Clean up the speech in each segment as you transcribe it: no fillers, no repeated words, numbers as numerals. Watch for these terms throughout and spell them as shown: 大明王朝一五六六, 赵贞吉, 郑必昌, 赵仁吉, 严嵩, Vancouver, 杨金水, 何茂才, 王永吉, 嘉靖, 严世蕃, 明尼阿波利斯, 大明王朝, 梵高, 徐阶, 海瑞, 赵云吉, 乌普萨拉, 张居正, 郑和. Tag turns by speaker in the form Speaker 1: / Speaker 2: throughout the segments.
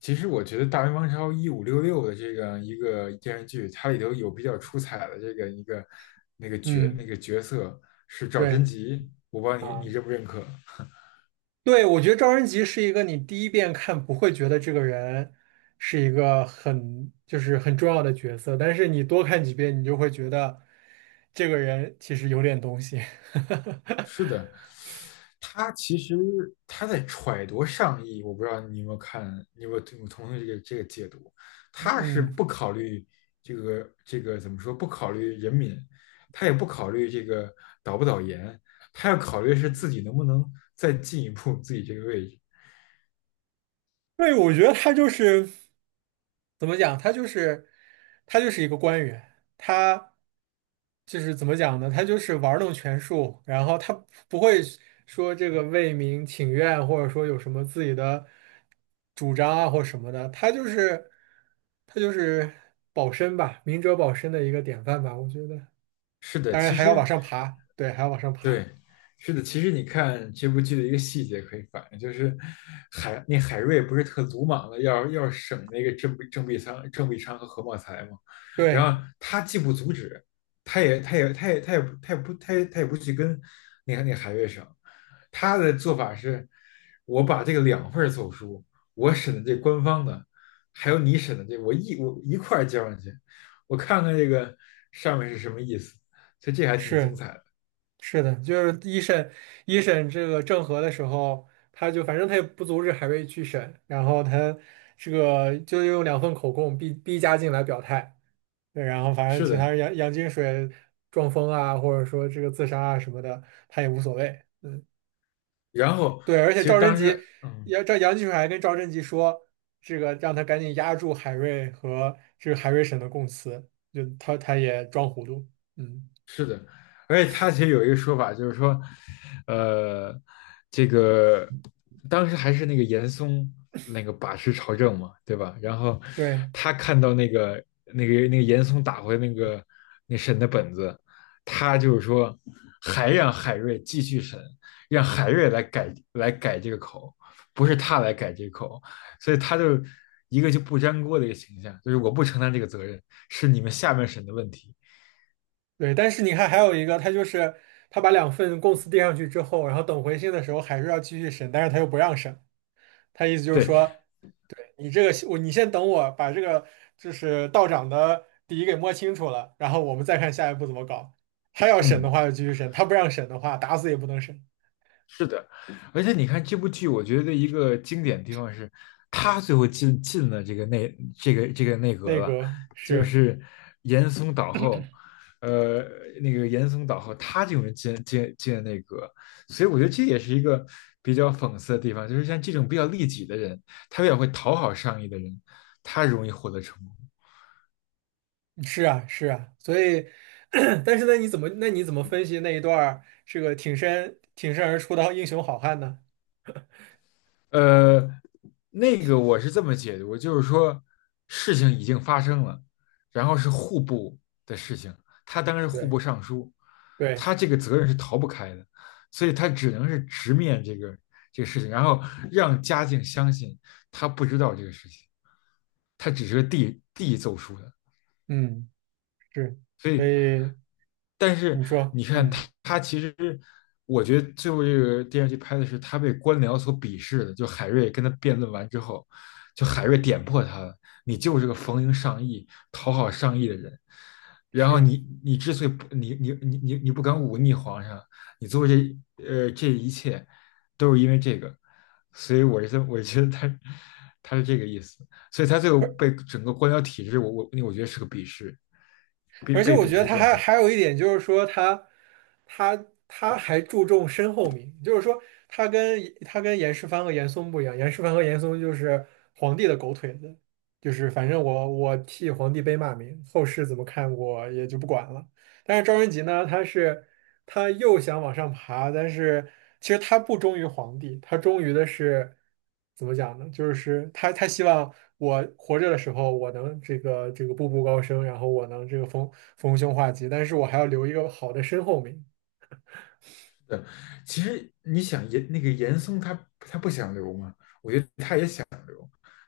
Speaker 1: 其实我觉得《大明王朝一五六六》的这个电视剧，它里头有比较出彩的这个一个那个角那
Speaker 2: 嗯，
Speaker 1: 个角色是赵贞
Speaker 2: 对
Speaker 1: 吉，我不知道你
Speaker 2: 啊，
Speaker 1: 认不认可？
Speaker 2: 对，我觉得赵仁吉是一个你第一遍看不会觉得这个人是一个很就是很重要的角色，但是你多看几遍，你就会觉得这个人其实有点东西。
Speaker 1: 是的，他其实他在揣度上意，我不知道你有没有看，你有没有同意这个解读？他是
Speaker 2: 嗯。
Speaker 1: 不考虑这个怎么说？不考虑人民，他也不考虑这个导不导研，他要考虑是自己能不能再进一步自己这个位置。
Speaker 2: 对，我觉得他就是怎么讲，他就是一个官员，他就是怎么讲呢？他就是玩弄权术，然后他不会说这个为民请愿，或者说有什么自己的主张啊或什么的，他就是保身吧，明哲保身的一个典范吧，我觉得。
Speaker 1: 是的，
Speaker 2: 当然
Speaker 1: 其
Speaker 2: 还要往
Speaker 1: 实，
Speaker 2: 上爬，对，还要往上爬，
Speaker 1: 对，是的，其实你看这部剧的一个细节可以反映，就是海瑞不是特鲁莽的要审那个郑必昌和何茂才嘛，
Speaker 2: 对，
Speaker 1: 然后他既不阻止，他也他也他也他也不他也不他也他也不去跟那个海瑞审，他的做法是，我把这个两份儿奏书，我审的这官方的，还有你审的这个我一块儿交上去，我看看这个上面是什么意思，所以这还挺精
Speaker 2: 是。
Speaker 1: 彩的。
Speaker 2: 是的，就是一审这个郑和的时候，他就反正他也不阻止海瑞去审，然后他这个就用两份口供逼嘉靖来表态，对，然后反正
Speaker 1: 是
Speaker 2: 其他
Speaker 1: 的，
Speaker 2: 人杨金水撞疯啊，或者说这个自杀啊什么的，他也无所谓。
Speaker 1: 然后
Speaker 2: 对，而
Speaker 1: 其
Speaker 2: 且
Speaker 1: 实
Speaker 2: 赵贞
Speaker 1: 当
Speaker 2: 吉
Speaker 1: 时，
Speaker 2: 杨金水还跟赵贞吉说，这个让他赶紧压住海瑞和这个海瑞审的供词，就他也装糊涂，嗯。
Speaker 1: 是的，而且他其实有一个说法，就是说，呃，这个当时还是那个严嵩那个把持朝政嘛，对吧？然后
Speaker 2: 对，
Speaker 1: 他看到那个严嵩打回那个那审的本子，他就是说还让海瑞继续审，让海瑞来改这个口，不是他来改这个口，所以他就一个就不粘锅的一个形象，就是我不承担这个责任，是你们下面审的问题。
Speaker 2: 对，但是你看，还有一个，他就是他把两份供词递上去之后，然后等回信的时候还是要继续审，但是他又不让审，他意思就是
Speaker 1: 对，
Speaker 2: 说，你这个我你先等我把这个就是道长的底给摸清楚了，然后我们再看下一步怎么搞。他要审的
Speaker 1: 嗯，
Speaker 2: 话就继续审，他不让审的话打死也不能审。
Speaker 1: 是的，而且你看这部剧，我觉得一个经典的地方是，他最后进了这个内这个这个内阁
Speaker 2: 那
Speaker 1: 了，
Speaker 2: 个
Speaker 1: 就
Speaker 2: 是
Speaker 1: 是严嵩倒后，呃，那个严嵩倒后，他这种人进了内阁，所以我觉得这也是一个比较讽刺的地方，就是像这种比较利己的人，他比较会讨好上意的人，他容易获得成功。
Speaker 2: 是啊是啊，所以 但是那你怎么分析那一段儿这个挺身而出的英雄好汉呢？
Speaker 1: 呃，那个我是这么解读，就是说事情已经发生了，然后是户部的事情，他当然是户部
Speaker 2: 对
Speaker 1: 尚书，
Speaker 2: 对，
Speaker 1: 他这个责任是逃不开的，所以他只能是直面这个事情，然后让嘉靖相信他不知道这个事情，他只是个递奏疏的，
Speaker 2: 嗯。是，
Speaker 1: 所
Speaker 2: 所
Speaker 1: 以
Speaker 2: 以
Speaker 1: 但是
Speaker 2: 你说，
Speaker 1: 你看他，
Speaker 2: 嗯，
Speaker 1: 他其实我觉得最后这个电视剧拍的是他被官僚所鄙视的，就海瑞跟他辩论完之后，就海瑞点破他了，你就是个逢迎上意、讨好上意的人。然
Speaker 2: 是
Speaker 1: 后
Speaker 2: 啊，
Speaker 1: 你之所以不你你你你你不敢忤逆皇上，你做这这一切都是因为这个，所以我是这我觉得他他是这个意思，所以他最后
Speaker 2: 而
Speaker 1: 被整个官僚体制，我觉得是个鄙视，被
Speaker 2: 而且
Speaker 1: 被
Speaker 2: 我
Speaker 1: 鄙
Speaker 2: 觉得
Speaker 1: 视
Speaker 2: 他
Speaker 1: 状
Speaker 2: 还
Speaker 1: 态。
Speaker 2: 还有一点就是说他，他还注重身后名，就是说他跟严世蕃和严嵩不一样，严世蕃和严嵩就是皇帝的狗腿子，就是反正我替皇帝背骂名，后世怎么看我也就不管了。但是赵云吉呢，他又想往上爬，但是其实他不忠于皇帝，他忠于的是怎么讲呢？就是他希望我活着的时候，我能这个步步高升，然后我能这个逢凶化吉，但是我还要留一个好的身后名。
Speaker 1: 对，其实你想严那个严嵩他不想留嘛，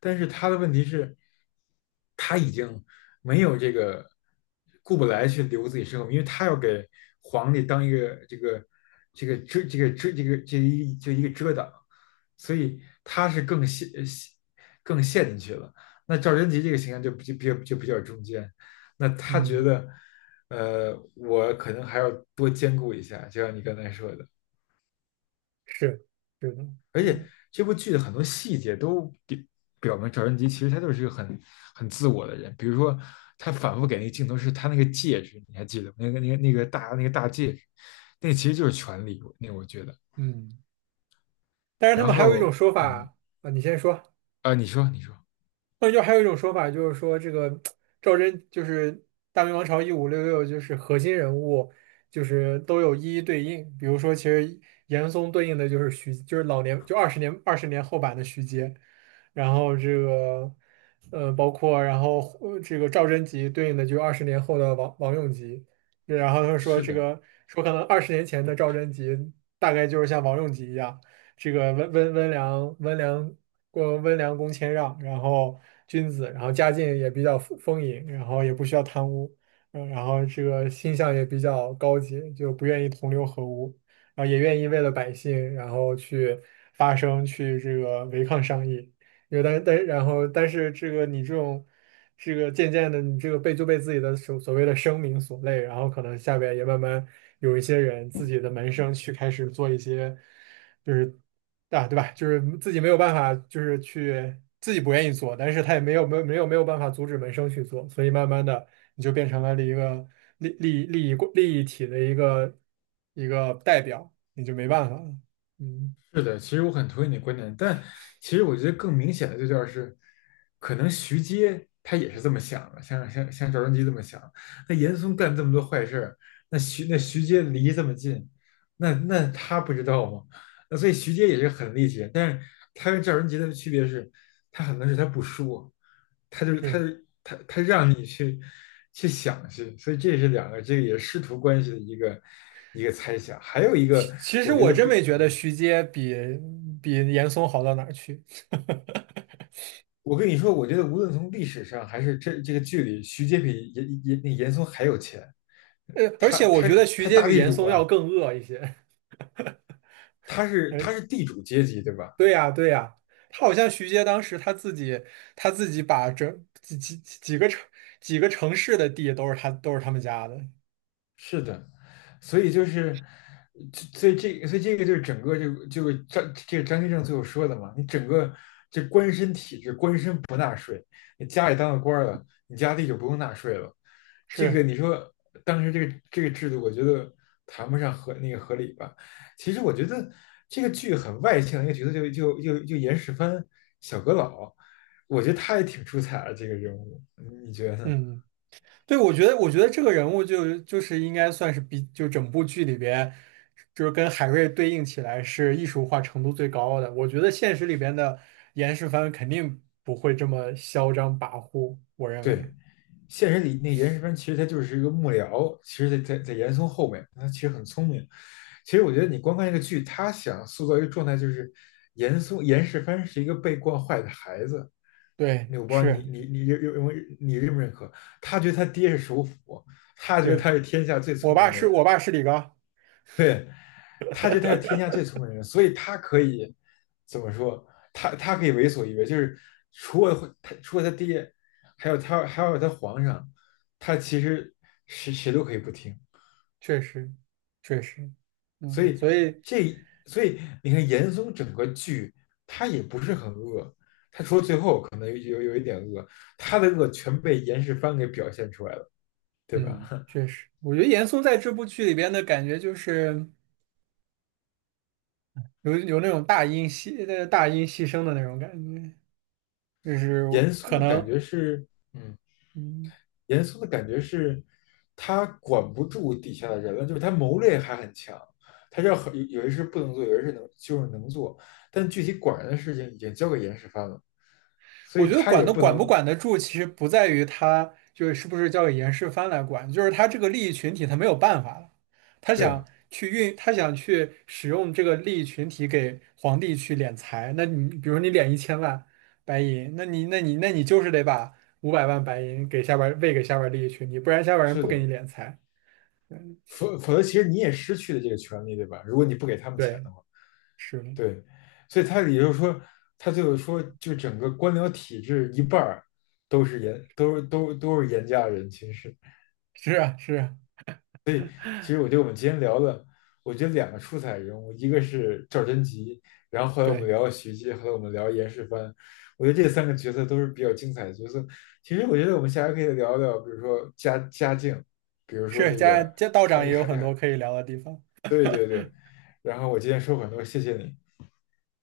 Speaker 1: 但是他的问题是，他已经没有这个顾不来去留自己身后，因为他要给皇帝当一个这个这个遮这个遮这个这一就一个遮挡，所以他是更陷进去了。那赵贞吉这个形象就比就比就比较中间，那他觉
Speaker 2: 嗯，
Speaker 1: 得，我可能还要多兼顾一下，就像你刚才说的。
Speaker 2: 是是的，嗯
Speaker 1: 这部剧的很多细节都表明赵贞吉其实他就是一个很自我的人。比如说，他反复给那个镜头是他那个戒指，你还记得吗？那个那个那个大那个大戒指，那个其实就是权力。那个我觉得，
Speaker 2: 嗯。但是他
Speaker 1: 然
Speaker 2: 们还有一种
Speaker 1: 后
Speaker 2: 说法啊，你先说。
Speaker 1: 你说你说，
Speaker 2: 那就还有一种说法，就是说这个赵祯就是大明王朝1566，就是核心人物，就是都有一一对应。比如说，其实严嵩对应的就是徐，就是老年，就二十年后版的徐阶。然后这个包括然后这个赵贞吉对应的就是二十年后的王永吉。然后他说
Speaker 1: 是
Speaker 2: 这
Speaker 1: 的，
Speaker 2: 个说可能二十年前的赵贞吉大概就是像王永吉一样，这个温良恭谦让，然后君子，然后家境也比较丰盈，然后也不需要贪污，嗯，然后这个心向也比较高级，就不愿意同流合污，然后也愿意为了百姓，然后去发声，去这个违抗上意。有为但但然后但是这个你这种这个渐渐的，你这个被自己的所谓的声名所累，然后可能下边也慢慢有一些人自己的门生去开始做一些。就是。啊，对吧？就是自己没有办法，就是去自己不愿意做，但是他也没有办法阻止门生去做，所以慢慢的你就变成了一个利益体的一个代表，你就没办法了。嗯，
Speaker 1: 是的，其实我很同意你的观点，但其实我觉得更明显的就叫是，可能徐阶他也是这么想的，像赵贞吉这么想。那严嵩干这么多坏事儿，那徐那徐阶离这么近，那他不知道吗？那所以徐阶也是很厉害，但是他跟赵贞吉的区别是，他很多事他不说，他就是他
Speaker 2: 是，
Speaker 1: 他他让你去想去，所以这是两个这个也是师徒关系的一个一个猜想，还有一
Speaker 2: 其
Speaker 1: 个
Speaker 2: 其实
Speaker 1: 我觉
Speaker 2: 我
Speaker 1: 得
Speaker 2: 真
Speaker 1: 比。
Speaker 2: 没觉得徐阶比比严嵩好到哪儿去，
Speaker 1: 我跟你说，我觉得无论从历史上还是这个剧里，徐阶比严嵩还有钱，
Speaker 2: 而
Speaker 1: 他
Speaker 2: 且我
Speaker 1: 他
Speaker 2: 觉得徐
Speaker 1: 他
Speaker 2: 阶
Speaker 1: 大
Speaker 2: 比
Speaker 1: 地
Speaker 2: 严
Speaker 1: 主
Speaker 2: 嵩要
Speaker 1: 啊，
Speaker 2: 更恶一些。
Speaker 1: 他是 地主阶级，对吧？
Speaker 2: 对呀，对呀，他好像徐阶当时他自己把整几个城市的地都是他们家的，
Speaker 1: 是的，所以就是，所以这个就是整个是张这个张居正最后说的嘛，你整个你家里当了官儿了，你家地就不用纳税了。这个
Speaker 2: 是，
Speaker 1: 你说当时这个制度，我觉得谈不上合那个合理吧。其实我觉得这个剧很外向的一个角色就严世蕃小阁老，我觉得他也挺出彩的这个人物，你你觉得呢？
Speaker 2: 嗯，对，我觉得这个人物就是应该算是比就整部剧里边，就是跟海瑞对应起来是艺术化程度最高的。我觉得现实里边的严世蕃肯定不会这么嚣张跋扈，我认为，
Speaker 1: 对，现实里那严世蕃其实他就是一个幕僚，其实在严嵩后面，他其实很聪明。其实我觉得你光看这个剧，他想塑造一个状态，就是严嵩严世蕃是一个被惯坏的孩子。
Speaker 2: 对，
Speaker 1: 那我不知道你
Speaker 2: 是
Speaker 1: 你你认认为你认不认可？他觉得他爹是首辅，他觉得
Speaker 2: 是，
Speaker 1: 他是天下最
Speaker 2: 我
Speaker 1: 聪
Speaker 2: 爸
Speaker 1: 明的
Speaker 2: 是
Speaker 1: 人，
Speaker 2: 我爸是李刚。
Speaker 1: 对，他觉得他是天下最聪明的人，所以他可以怎么说？他可以为所欲为，就是除了他爹，还有他皇上，他其实谁都可以不听。
Speaker 2: 确实，确实，
Speaker 1: 所
Speaker 2: 嗯，
Speaker 1: 以
Speaker 2: 所以，
Speaker 1: 所以你看严嵩整个剧他也不是很恶，他的恶全被严世蕃给表现出来了，对吧？
Speaker 2: 嗯，确实，我觉得严嵩在这部剧里边的感觉就是有那种大音牺牲的那种感觉，就是
Speaker 1: 严嵩
Speaker 2: 可
Speaker 1: 的感
Speaker 2: 能，
Speaker 1: 觉是，嗯，
Speaker 2: 嗯，
Speaker 1: 严嵩的感觉是，他管不住底下的人了，就是他谋略还很强，他知道有些事不能做，有些事能就是能做，但具体管人的事情已经交给严世蕃了，所
Speaker 2: 我
Speaker 1: 以
Speaker 2: 觉得
Speaker 1: 他
Speaker 2: 管
Speaker 1: 也
Speaker 2: 都
Speaker 1: 不
Speaker 2: 管不
Speaker 1: 能，
Speaker 2: 管得住，其实不在于他就是是不是交给严世蕃来管，就是他这个利益群体他没有办法了，他
Speaker 1: 对，
Speaker 2: 想去运，他想去使用这个利益群体给皇帝去敛财。那你比如你敛1000万白银，那你就是得把500万白银给下边儿喂给下边儿利益群体，不然下边儿人
Speaker 1: 是
Speaker 2: 不给你
Speaker 1: 的，
Speaker 2: 敛财。嗯，
Speaker 1: 否则其实你也失去了这个权利，对吧？如果你不给他们钱
Speaker 2: 对，
Speaker 1: 的话，
Speaker 2: 是的，
Speaker 1: 对，所以他也就是说，他最后说，就整个官僚体制一半儿都是严，都是都都是严家人，其实。
Speaker 2: 是啊，是啊，
Speaker 1: 其实我觉得我们今天聊的，我觉得两个出彩人物，一个是赵贞吉，然后后来我们
Speaker 2: 对，
Speaker 1: 聊了徐阶，后来我们聊严世蕃，我觉得这三个角色都是比较精彩的角色。其实我觉得我们下回可以聊聊，比如说家境，比如说
Speaker 2: 是
Speaker 1: 这个
Speaker 2: 道
Speaker 1: 还
Speaker 2: 长也有
Speaker 1: 还
Speaker 2: 很
Speaker 1: 还，
Speaker 2: 多可以聊的地方。
Speaker 1: 对对对。然后我今天说很多，谢谢你。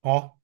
Speaker 2: 好。